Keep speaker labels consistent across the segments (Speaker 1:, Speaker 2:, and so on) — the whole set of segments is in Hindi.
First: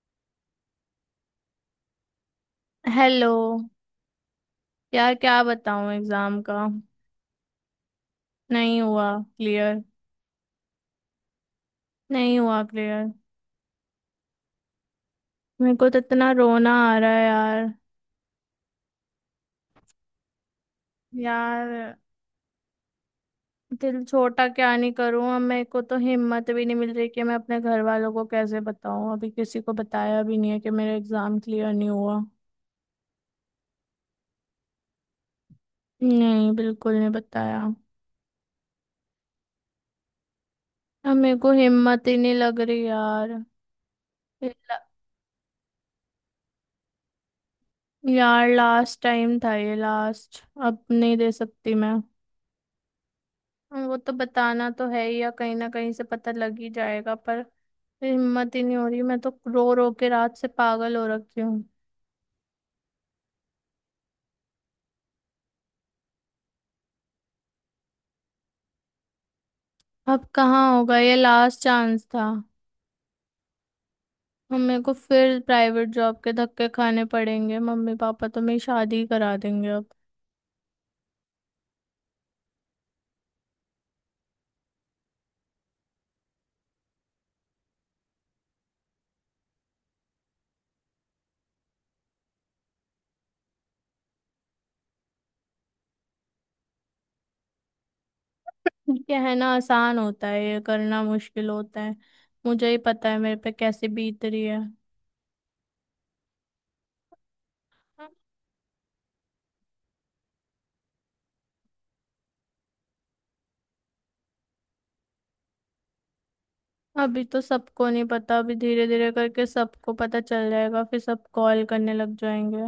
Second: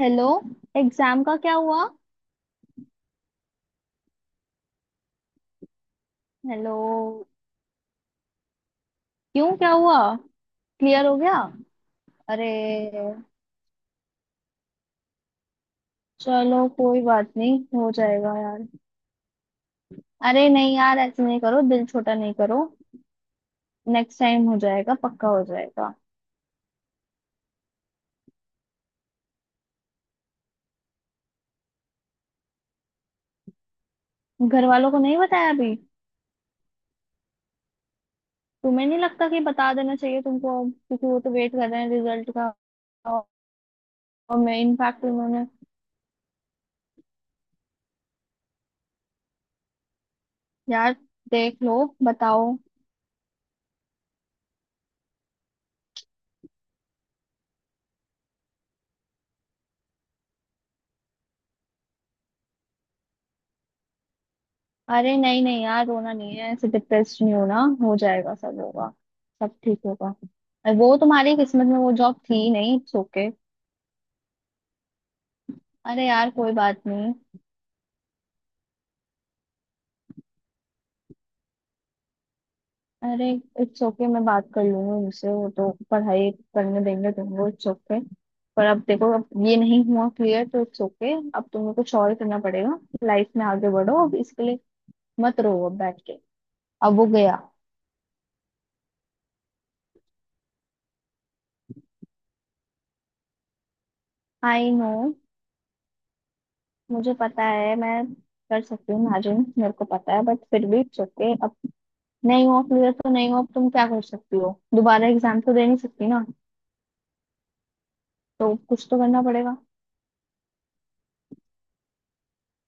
Speaker 1: हेलो। एग्जाम का क्या हुआ?
Speaker 2: हेलो। यार क्या बताऊं एग्जाम का,
Speaker 1: हेलो।
Speaker 2: नहीं हुआ
Speaker 1: क्यों क्या
Speaker 2: क्लियर।
Speaker 1: हुआ? क्लियर हो गया?
Speaker 2: नहीं
Speaker 1: अरे,
Speaker 2: हुआ क्लियर। मेरे को तो इतना
Speaker 1: चलो
Speaker 2: रोना आ
Speaker 1: कोई
Speaker 2: रहा है
Speaker 1: बात नहीं,
Speaker 2: यार।
Speaker 1: हो जाएगा यार। अरे नहीं यार, ऐसे नहीं करो,
Speaker 2: यार
Speaker 1: दिल छोटा नहीं करो।
Speaker 2: दिल
Speaker 1: नेक्स्ट
Speaker 2: छोटा
Speaker 1: टाइम हो
Speaker 2: क्या नहीं
Speaker 1: जाएगा,
Speaker 2: करूं,
Speaker 1: पक्का
Speaker 2: अब
Speaker 1: हो
Speaker 2: मेरे को
Speaker 1: जाएगा।
Speaker 2: तो हिम्मत भी नहीं मिल रही कि मैं अपने घर वालों को कैसे बताऊं। अभी किसी को बताया भी नहीं है कि मेरा एग्जाम क्लियर नहीं हुआ।
Speaker 1: घर वालों को नहीं बताया अभी?
Speaker 2: नहीं, बिल्कुल नहीं बताया।
Speaker 1: तुम्हें नहीं लगता कि बता देना चाहिए तुमको अब, क्योंकि
Speaker 2: अब
Speaker 1: वो तो
Speaker 2: मेरे को
Speaker 1: वेट कर रहे हैं
Speaker 2: हिम्मत ही
Speaker 1: रिजल्ट
Speaker 2: नहीं
Speaker 1: का।
Speaker 2: लग रही यार।
Speaker 1: और
Speaker 2: ये
Speaker 1: मैं
Speaker 2: ला-
Speaker 1: इनफैक्ट उन्होंने
Speaker 2: यार लास्ट टाइम था ये, लास्ट अब
Speaker 1: यार
Speaker 2: नहीं दे
Speaker 1: देख
Speaker 2: सकती
Speaker 1: लो,
Speaker 2: मैं।
Speaker 1: बताओ।
Speaker 2: हाँ, वो तो बताना तो है ही, या कहीं ना कहीं से पता लग ही जाएगा, पर हिम्मत ही नहीं हो रही। मैं तो रो रो के रात से पागल हो रखी हूँ।
Speaker 1: अरे नहीं नहीं यार, रोना नहीं है, ऐसे डिप्रेस नहीं होना, हो जाएगा सब होगा। सब ठीक होगा।
Speaker 2: अब कहाँ
Speaker 1: अरे वो
Speaker 2: होगा, ये
Speaker 1: तुम्हारी
Speaker 2: लास्ट
Speaker 1: किस्मत में वो
Speaker 2: चांस
Speaker 1: जॉब
Speaker 2: था।
Speaker 1: थी नहीं, इट्स ओके।
Speaker 2: हम मेरे को फिर प्राइवेट
Speaker 1: अरे
Speaker 2: जॉब
Speaker 1: यार
Speaker 2: के
Speaker 1: कोई
Speaker 2: धक्के
Speaker 1: बात
Speaker 2: खाने
Speaker 1: नहीं।
Speaker 2: पड़ेंगे। मम्मी पापा तो मेरी शादी ही करा देंगे अब।
Speaker 1: अरे इट्स ओके, मैं बात कर लूंगी उनसे, वो तो पढ़ाई करने देंगे तुमको, इट्स ओके। पर अब देखो, अब ये नहीं हुआ क्लियर तो इट्स ओके, अब तुम्हें कुछ और करना पड़ेगा। लाइफ में आगे बढ़ो अब, इसके लिए मत रो अब बैठ के। अब वो गया।
Speaker 2: ये है ना, आसान होता है ये करना, मुश्किल होता है। मुझे ही पता है मेरे पे कैसे बीत रही है।
Speaker 1: आई नो, मुझे पता है, मैं कर सकती हूँ इमेजिन, मेरे को पता है, बट फिर भी इट्स ओके। अब नहीं हुआ क्लियर तो नहीं हुआ, अब तुम क्या कर सकती हो, दोबारा एग्जाम तो दे नहीं सकती ना,
Speaker 2: अभी तो सबको नहीं पता, अभी
Speaker 1: तो
Speaker 2: धीरे
Speaker 1: कुछ तो
Speaker 2: धीरे
Speaker 1: करना
Speaker 2: करके
Speaker 1: पड़ेगा।
Speaker 2: सबको पता चल जाएगा, फिर सब कॉल करने लग जाएंगे।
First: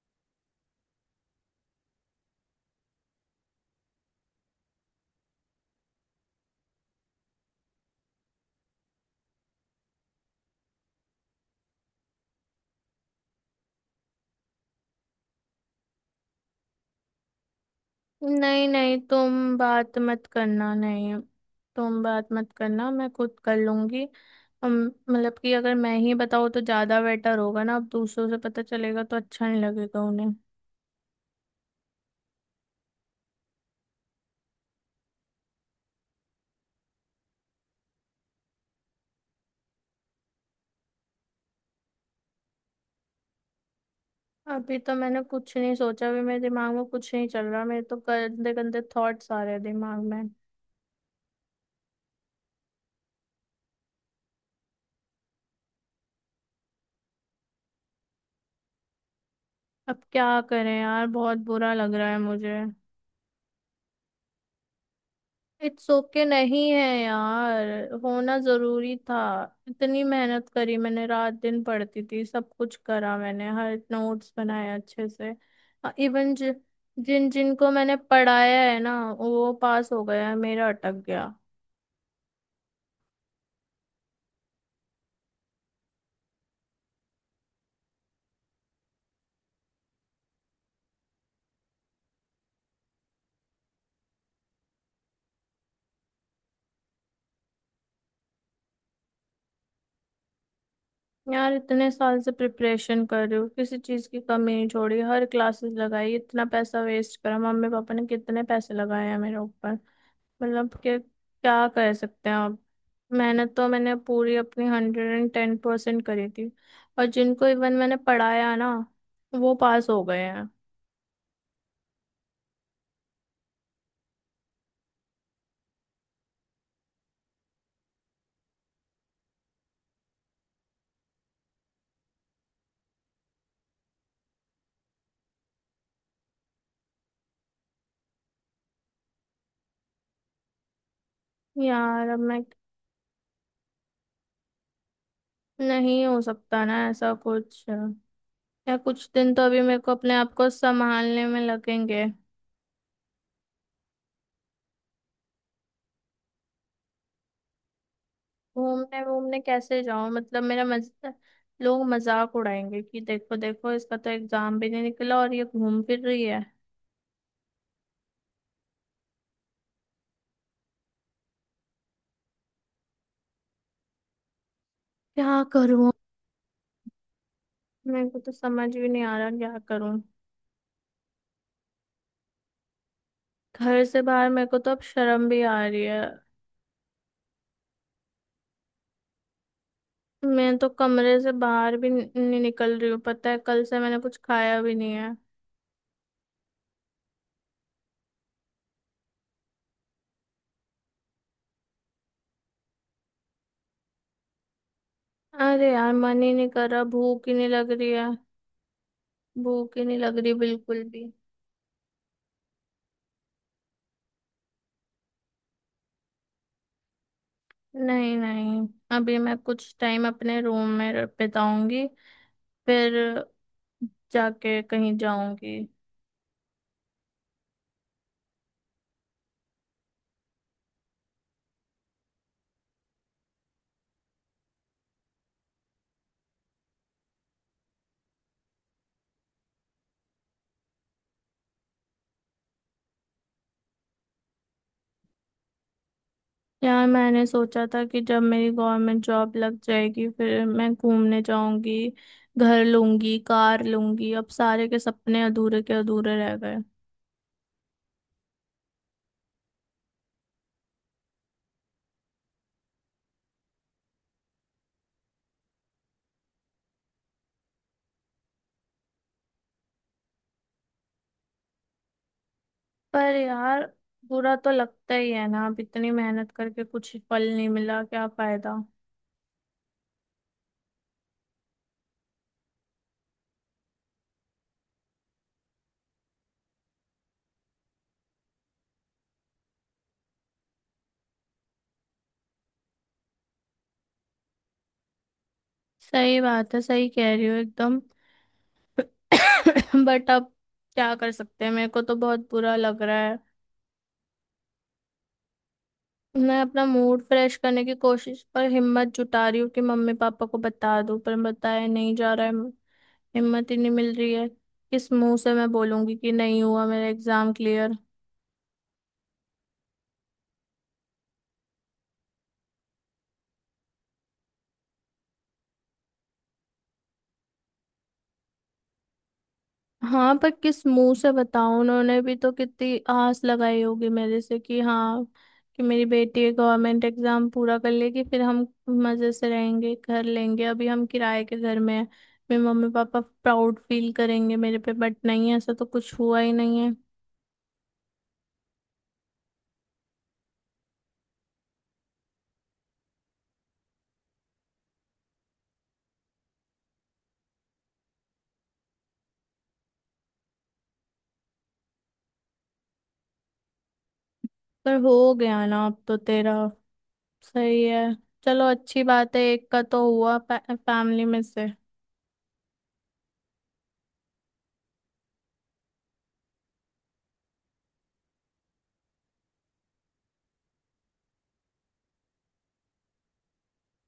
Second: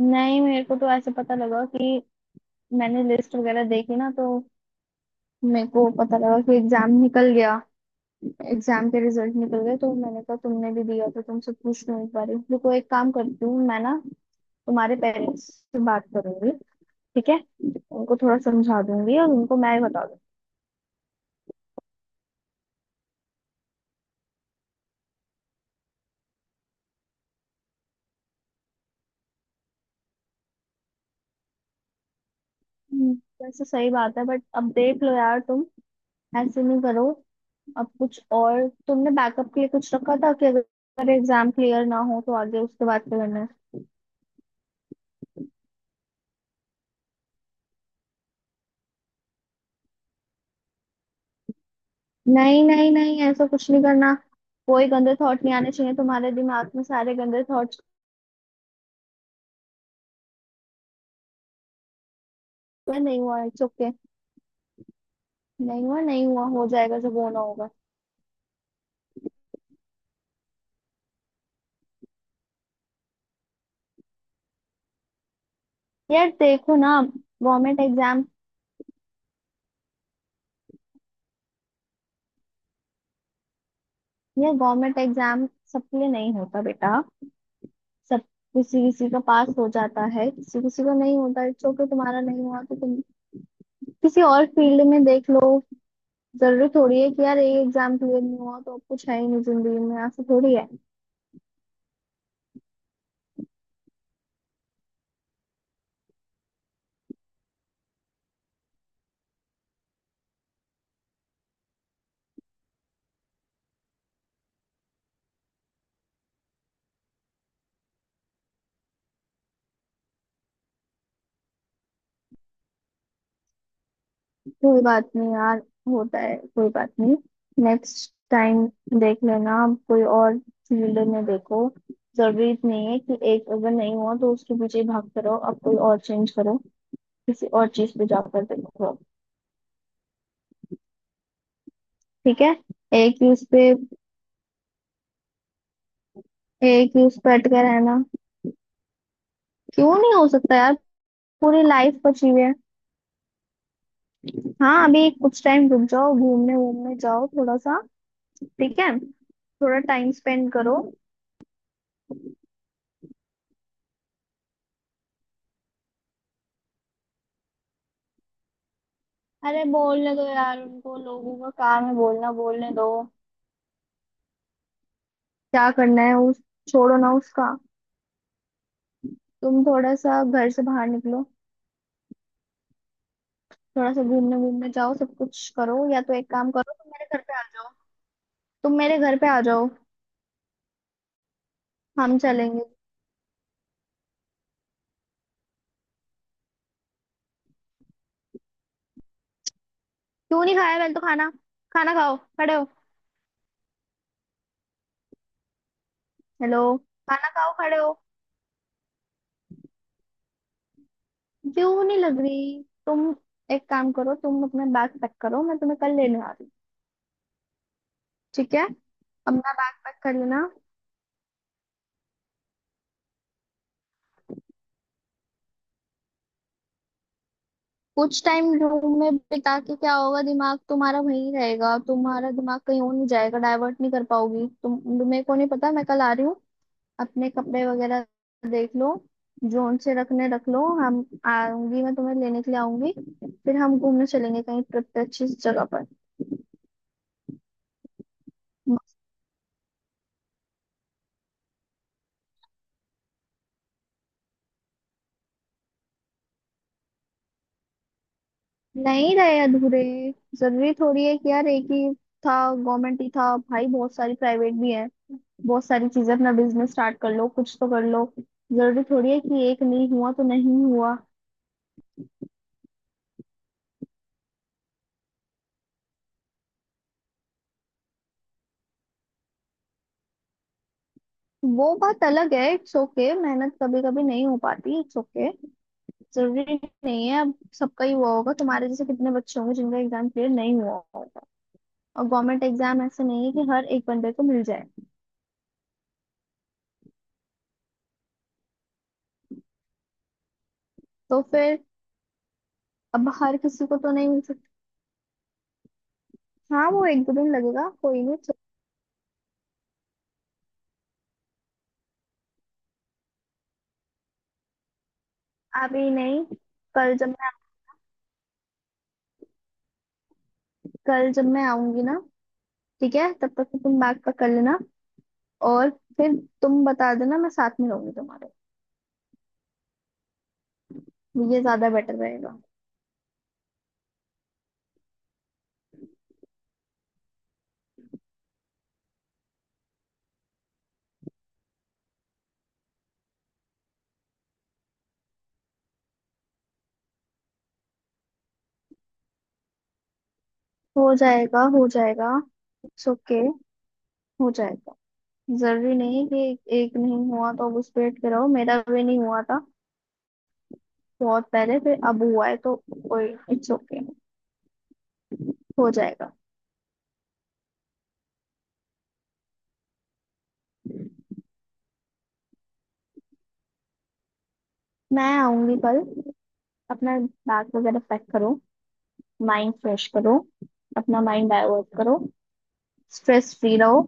Speaker 1: नहीं मेरे को तो ऐसे पता लगा कि मैंने लिस्ट वगैरह देखी ना, तो मेरे को पता लगा कि एग्जाम निकल गया, एग्जाम के रिजल्ट निकल गए, तो मैंने कहा तुमने भी दिया तो तुमसे पूछ लूँ एक बार। देखो, एक काम करती हूँ मैं ना, तुम्हारे पेरेंट्स से बात करूंगी, ठीक है? उनको थोड़ा
Speaker 2: नहीं
Speaker 1: समझा
Speaker 2: नहीं
Speaker 1: दूंगी और
Speaker 2: तुम
Speaker 1: उनको मैं ही
Speaker 2: बात
Speaker 1: बता।
Speaker 2: मत करना नहीं, तुम बात मत करना, मैं खुद कर लूंगी। अम, मतलब कि अगर मैं ही बताऊँ तो ज्यादा बेटर होगा ना। अब दूसरों से पता चलेगा तो अच्छा नहीं लगेगा उन्हें।
Speaker 1: हम्म, वैसे सही बात है, बट अब देख लो यार तुम, ऐसे नहीं करो। अब कुछ और तुमने बैकअप के लिए कुछ रखा था कि अगर एग्जाम क्लियर ना हो तो आगे उसके बाद क्या करना है?
Speaker 2: अभी तो मैंने कुछ नहीं सोचा भी, मेरे दिमाग में कुछ नहीं चल रहा, मेरे तो गंदे गंदे थॉट्स आ रहे हैं दिमाग में।
Speaker 1: नहीं नहीं नहीं, ऐसा कुछ नहीं करना। कोई गंदे थॉट नहीं आने चाहिए तुम्हारे दिमाग में, सारे गंदे थॉट्स।
Speaker 2: अब क्या करें यार, बहुत बुरा लग रहा है मुझे।
Speaker 1: नहीं हुआ इट्स ओके। नहीं
Speaker 2: इट्स
Speaker 1: हुआ
Speaker 2: ओके
Speaker 1: नहीं हुआ, हो
Speaker 2: नहीं है
Speaker 1: जाएगा जब होना
Speaker 2: यार।
Speaker 1: होगा।
Speaker 2: होना जरूरी था। इतनी मेहनत करी मैंने, रात दिन पढ़ती थी, सब कुछ करा मैंने, हर नोट्स बनाए अच्छे से।
Speaker 1: यार
Speaker 2: इवन
Speaker 1: देखो ना,
Speaker 2: जिन जिनको
Speaker 1: गवर्नमेंट
Speaker 2: मैंने
Speaker 1: एग्जाम,
Speaker 2: पढ़ाया है ना, वो पास हो गया है, मेरा अटक गया।
Speaker 1: यार गवर्नमेंट एग्जाम सबके लिए नहीं होता बेटा। सब किसी किसी का पास हो जाता है, किसी किसी को नहीं होता, इट्स ओके। तुम्हारा नहीं हुआ तो तुम किसी और फील्ड में देख लो। जरूरी थोड़ी है कि यार ये एग्जाम क्लियर नहीं हुआ तो अब कुछ है ही नहीं जिंदगी में, ऐसा थोड़ी है।
Speaker 2: यार इतने साल से प्रिपरेशन कर रही हूँ, किसी चीज की कमी नहीं छोड़ी, हर क्लासेस लगाई, इतना पैसा वेस्ट करा, मम्मी पापा ने कितने पैसे लगाए हैं मेरे ऊपर। मतलब कि क्या कर सकते हैं आप। मेहनत तो मैंने पूरी अपनी 110% करी थी। और जिनको इवन मैंने पढ़ाया ना, वो पास हो गए हैं।
Speaker 1: कोई बात नहीं यार, होता है, कोई बात नहीं। नेक्स्ट टाइम देख लेना। अब कोई और फील्ड में देखो। जरूरी नहीं है कि एक अगर नहीं हुआ तो उसके पीछे भागते रहो, अब कोई और चेंज करो, किसी और चीज पे जाकर देखो।
Speaker 2: यार अब मैं,
Speaker 1: ठीक है, एक ही उस पे,
Speaker 2: नहीं हो सकता ना
Speaker 1: एक ही
Speaker 2: ऐसा
Speaker 1: उस पे अटके
Speaker 2: कुछ।
Speaker 1: रहना।
Speaker 2: या कुछ दिन तो अभी मेरे को
Speaker 1: क्यों
Speaker 2: अपने
Speaker 1: नहीं हो
Speaker 2: आप को
Speaker 1: सकता यार?
Speaker 2: संभालने में
Speaker 1: पूरी लाइफ
Speaker 2: लगेंगे।
Speaker 1: बची हुई है। हाँ, अभी कुछ टाइम रुक जाओ, घूमने वूमने जाओ थोड़ा सा। ठीक है,
Speaker 2: घूमने वूमने
Speaker 1: थोड़ा
Speaker 2: कैसे जाऊं,
Speaker 1: टाइम
Speaker 2: मतलब
Speaker 1: स्पेंड
Speaker 2: मेरा
Speaker 1: करो।
Speaker 2: लोग मजाक उड़ाएंगे कि देखो देखो, इसका तो एग्जाम भी नहीं निकला और ये घूम फिर रही है।
Speaker 1: अरे बोलने दो यार उनको, लोगों का काम है बोलना, बोलने दो।
Speaker 2: क्या
Speaker 1: क्या
Speaker 2: करूं,
Speaker 1: करना है उस, छोड़ो ना उसका।
Speaker 2: मेरे को तो समझ भी नहीं आ रहा क्या
Speaker 1: तुम थोड़ा
Speaker 2: करूं।
Speaker 1: सा घर से बाहर निकलो,
Speaker 2: घर
Speaker 1: थोड़ा
Speaker 2: से
Speaker 1: सा
Speaker 2: बाहर,
Speaker 1: घूमने
Speaker 2: मेरे को
Speaker 1: घूमने
Speaker 2: तो अब
Speaker 1: जाओ, सब
Speaker 2: शर्म भी
Speaker 1: कुछ
Speaker 2: आ
Speaker 1: करो।
Speaker 2: रही है।
Speaker 1: या तो एक काम करो, तुम मेरे घर पे आ जाओ, तुम मेरे घर पे आ जाओ,
Speaker 2: मैं तो कमरे से बाहर भी
Speaker 1: हम
Speaker 2: नहीं
Speaker 1: चलेंगे।
Speaker 2: निकल रही हूँ। पता है कल से मैंने कुछ खाया भी नहीं है।
Speaker 1: क्यों नहीं खाया? पहले तो खाना, खाना खाओ खड़े हो।
Speaker 2: अरे यार मन ही नहीं
Speaker 1: हेलो,
Speaker 2: कर रहा, भूख
Speaker 1: खाना
Speaker 2: ही नहीं
Speaker 1: खाओ
Speaker 2: लग
Speaker 1: खड़े
Speaker 2: रही
Speaker 1: हो।
Speaker 2: है। भूख ही नहीं लग रही बिल्कुल भी।
Speaker 1: क्यों नहीं लग रही तुम? एक काम करो, तुम अपना बैग पैक करो, मैं तुम्हें कल लेने आ रही हूँ।
Speaker 2: नहीं
Speaker 1: ठीक है,
Speaker 2: नहीं, अभी मैं
Speaker 1: अपना
Speaker 2: कुछ
Speaker 1: बैग पैक
Speaker 2: टाइम
Speaker 1: कर
Speaker 2: अपने
Speaker 1: लेना।
Speaker 2: रूम में बिताऊंगी। फिर जाके कहीं जाऊंगी।
Speaker 1: कुछ टाइम रूम में बिता के क्या होगा? दिमाग तुम्हारा वहीं रहेगा, तुम्हारा दिमाग कहीं और नहीं जाएगा, डाइवर्ट नहीं कर पाओगी तुम। मेरे को नहीं पता, मैं कल आ रही हूँ। अपने कपड़े वगैरह देख लो, जोन से रखने रख लो, हम आऊंगी, मैं तुम्हें लेने के लिए आऊंगी, फिर हम घूमने चलेंगे कहीं ट्रिप पे अच्छी जगह पर।
Speaker 2: यार मैंने सोचा था कि जब मेरी गवर्नमेंट जॉब लग जाएगी, फिर मैं घूमने जाऊंगी, घर लूंगी, कार लूंगी। अब सारे के सपने अधूरे के अधूरे रह गए।
Speaker 1: नहीं रहे अधूरे। जरूरी थोड़ी है कि यार एक ही था, गवर्नमेंट ही था भाई। बहुत सारी प्राइवेट भी है, बहुत सारी चीजें, अपना बिजनेस स्टार्ट कर लो, कुछ तो कर लो। जरूरी थोड़ी है कि एक नहीं हुआ तो नहीं हुआ।
Speaker 2: पर यार बुरा तो लगता ही है ना, अब इतनी मेहनत करके कुछ फल नहीं मिला, क्या फायदा।
Speaker 1: वो बात अलग है, इट्स ओके। मेहनत कभी कभी नहीं हो पाती, इट्स ओके। जरूरी नहीं है अब। सबका ही हुआ होगा, तुम्हारे जैसे कितने बच्चे होंगे जिनका एग्जाम क्लियर नहीं हुआ होगा। और गवर्नमेंट एग्जाम ऐसे नहीं है कि हर एक बंदे को मिल जाए।
Speaker 2: सही बात है, सही कह रही हो एकदम। बट अब क्या कर
Speaker 1: तो
Speaker 2: सकते हैं,
Speaker 1: फिर,
Speaker 2: मेरे को तो बहुत बुरा लग रहा
Speaker 1: अब
Speaker 2: है।
Speaker 1: हर किसी को तो नहीं मिल सकता।
Speaker 2: मैं अपना
Speaker 1: हाँ वो
Speaker 2: मूड
Speaker 1: एक दो दिन
Speaker 2: फ्रेश करने
Speaker 1: लगेगा,
Speaker 2: की
Speaker 1: कोई नहीं।
Speaker 2: कोशिश पर हिम्मत जुटा रही हूँ कि मम्मी पापा को बता दूं, पर बताया नहीं जा रहा है। हिम्मत ही नहीं मिल रही है। किस मुंह से मैं
Speaker 1: अभी
Speaker 2: बोलूंगी कि
Speaker 1: नहीं,
Speaker 2: नहीं हुआ मेरा
Speaker 1: कल जब मैं,
Speaker 2: एग्जाम क्लियर।
Speaker 1: कल जब मैं आऊंगी ना, ठीक है, तब तक तो तुम बैग पैक कर लेना, और फिर तुम बता देना, मैं साथ में रहूंगी तुम्हारे।
Speaker 2: हाँ, पर किस मुंह से
Speaker 1: ये
Speaker 2: बताऊं,
Speaker 1: ज्यादा बेटर
Speaker 2: उन्होंने भी तो
Speaker 1: रहेगा।
Speaker 2: कितनी आस लगाई होगी मेरे से कि हाँ, कि मेरी बेटी गवर्नमेंट एग्जाम पूरा कर लेगी, फिर हम मजे से रहेंगे, घर लेंगे, अभी हम किराए के घर में हैं। मेरे मम्मी पापा प्राउड फील करेंगे मेरे पे, बट नहीं, ऐसा तो कुछ हुआ ही नहीं है।
Speaker 1: हो जाएगा हो जाएगा, इट्स ओके, हो जाएगा। जरूरी नहीं कि एक नहीं हुआ तो अब उस पे अटके रहो। मेरा भी नहीं हुआ था बहुत पहले, फिर अब हुआ है तो कोई, इट्स ओके,
Speaker 2: पर हो गया ना
Speaker 1: हो
Speaker 2: अब तो
Speaker 1: जाएगा।
Speaker 2: तेरा। सही है। चलो अच्छी बात है, एक का तो हुआ फैमिली में से।
Speaker 1: मैं आऊंगी कल, अपना बैग वगैरह पैक करो, माइंड फ्रेश करो, अपना माइंड डाइवर्ट करो, स्ट्रेस फ्री रहो,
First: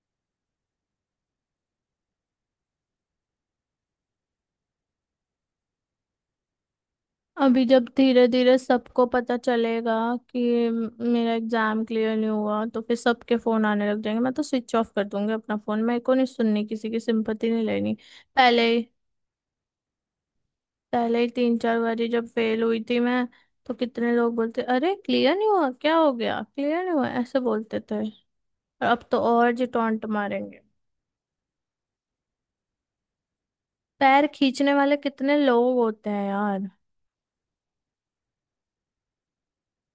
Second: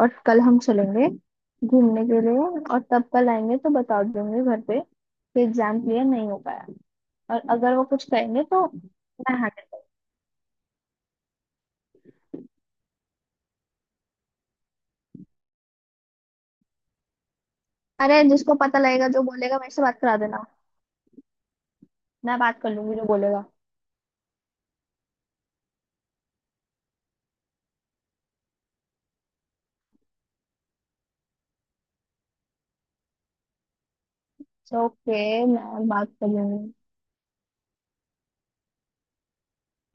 Speaker 1: और कल हम चलेंगे घूमने के लिए, और तब कल आएंगे तो बता देंगे घर पे कि एग्जाम क्लियर नहीं हो पाया, और
Speaker 2: अभी
Speaker 1: अगर वो
Speaker 2: जब
Speaker 1: कुछ
Speaker 2: धीरे
Speaker 1: कहेंगे
Speaker 2: धीरे
Speaker 1: तो
Speaker 2: सबको
Speaker 1: मैं
Speaker 2: पता
Speaker 1: हैंडल करूँ।
Speaker 2: चलेगा कि मेरा एग्जाम क्लियर नहीं हुआ, तो फिर सबके फोन आने लग जाएंगे। मैं तो स्विच ऑफ कर दूंगी अपना फोन, मेरे को नहीं सुननी किसी की सिंपत्ति, नहीं लेनी।
Speaker 1: अरे जिसको
Speaker 2: पहले
Speaker 1: पता
Speaker 2: ही
Speaker 1: लगेगा, जो बोलेगा मेरे से बात करा देना,
Speaker 2: पहले ही तीन चार बारी जब
Speaker 1: मैं
Speaker 2: फेल
Speaker 1: बात कर
Speaker 2: हुई
Speaker 1: लूंगी
Speaker 2: थी
Speaker 1: जो
Speaker 2: मैं,
Speaker 1: बोलेगा।
Speaker 2: तो कितने लोग बोलते, अरे क्लियर नहीं हुआ, क्या हो गया क्लियर नहीं हुआ, ऐसे बोलते थे। और अब तो और जी टॉन्ट मारेंगे। पैर खींचने
Speaker 1: सो
Speaker 2: वाले
Speaker 1: ओके,
Speaker 2: कितने लोग
Speaker 1: मैं बात
Speaker 2: होते हैं
Speaker 1: कर
Speaker 2: यार।
Speaker 1: लूंगी।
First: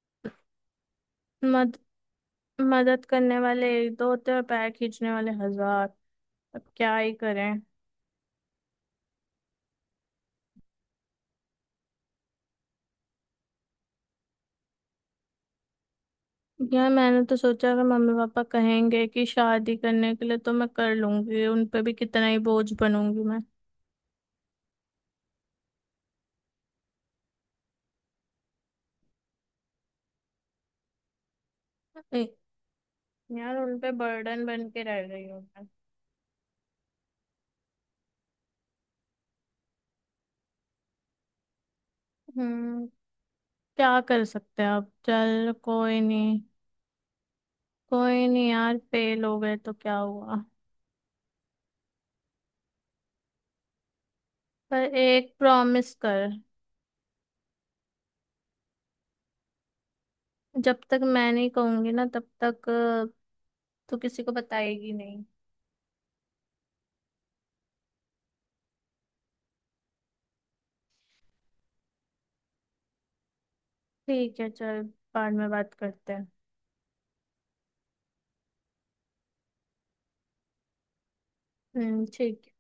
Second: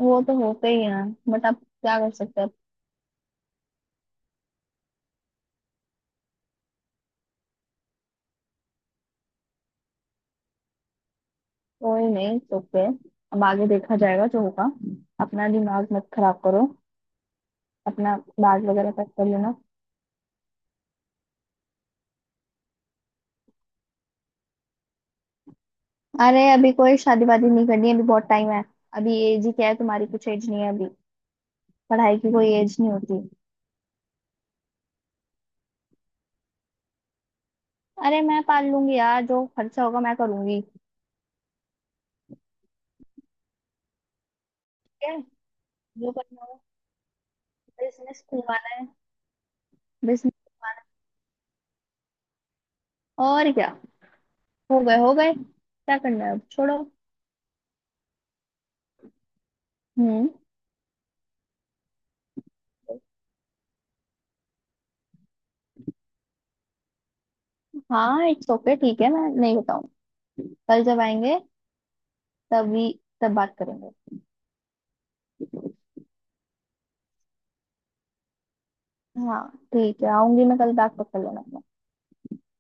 Speaker 1: वो तो होते ही हैं, बट अब
Speaker 2: मद
Speaker 1: क्या कर सकते हैं।
Speaker 2: मदद करने वाले एक दो होते हैं और पैर खींचने वाले हजार। अब क्या ही करें।
Speaker 1: कोई नहीं, ओके। अब आगे देखा जाएगा जो होगा, अपना दिमाग मत खराब करो।
Speaker 2: यार मैंने तो सोचा अगर मम्मी
Speaker 1: अपना
Speaker 2: पापा
Speaker 1: बैग वगैरह
Speaker 2: कहेंगे
Speaker 1: पैक
Speaker 2: कि
Speaker 1: कर लेना।
Speaker 2: शादी करने के लिए, तो मैं कर लूंगी। उन पे भी कितना ही बोझ बनूंगी मैं।
Speaker 1: अरे अभी कोई शादी वादी नहीं करनी है, अभी बहुत टाइम है। अभी एज ही क्या है तुम्हारी, कुछ एज नहीं है अभी। पढ़ाई
Speaker 2: ए,
Speaker 1: की कोई एज नहीं होती।
Speaker 2: यार उन पे बर्डन बन के रह रही हूँ मैं।
Speaker 1: अरे मैं पाल लूंगी यार, जो खर्चा होगा मैं करूंगी, ठीक
Speaker 2: हम्म, क्या कर सकते हैं अब,
Speaker 1: है,
Speaker 2: चल कोई
Speaker 1: जो
Speaker 2: नहीं।
Speaker 1: करना हो। बिजनेस
Speaker 2: कोई नहीं
Speaker 1: खुलवाना
Speaker 2: यार,
Speaker 1: है,
Speaker 2: फेल हो गए तो क्या
Speaker 1: बिजनेस
Speaker 2: हुआ।
Speaker 1: खुलवाना है, और क्या। हो
Speaker 2: पर
Speaker 1: गए हो गए,
Speaker 2: एक प्रॉमिस
Speaker 1: क्या करना
Speaker 2: कर,
Speaker 1: है अब, छोड़ो। हम्म।
Speaker 2: जब तक मैं नहीं कहूंगी ना तब तक तू किसी को बताएगी नहीं।
Speaker 1: हाँ इट्स ओके, ठीक है, मैं नहीं बताऊँ। कल जब आएंगे तभी, तब बात करेंगे।
Speaker 2: ठीक है, चल बाद में बात करते हैं।
Speaker 1: हाँ ठीक है, आऊंगी मैं कल, बैग पकड़ लेना।
Speaker 2: हम्म, ठीक है।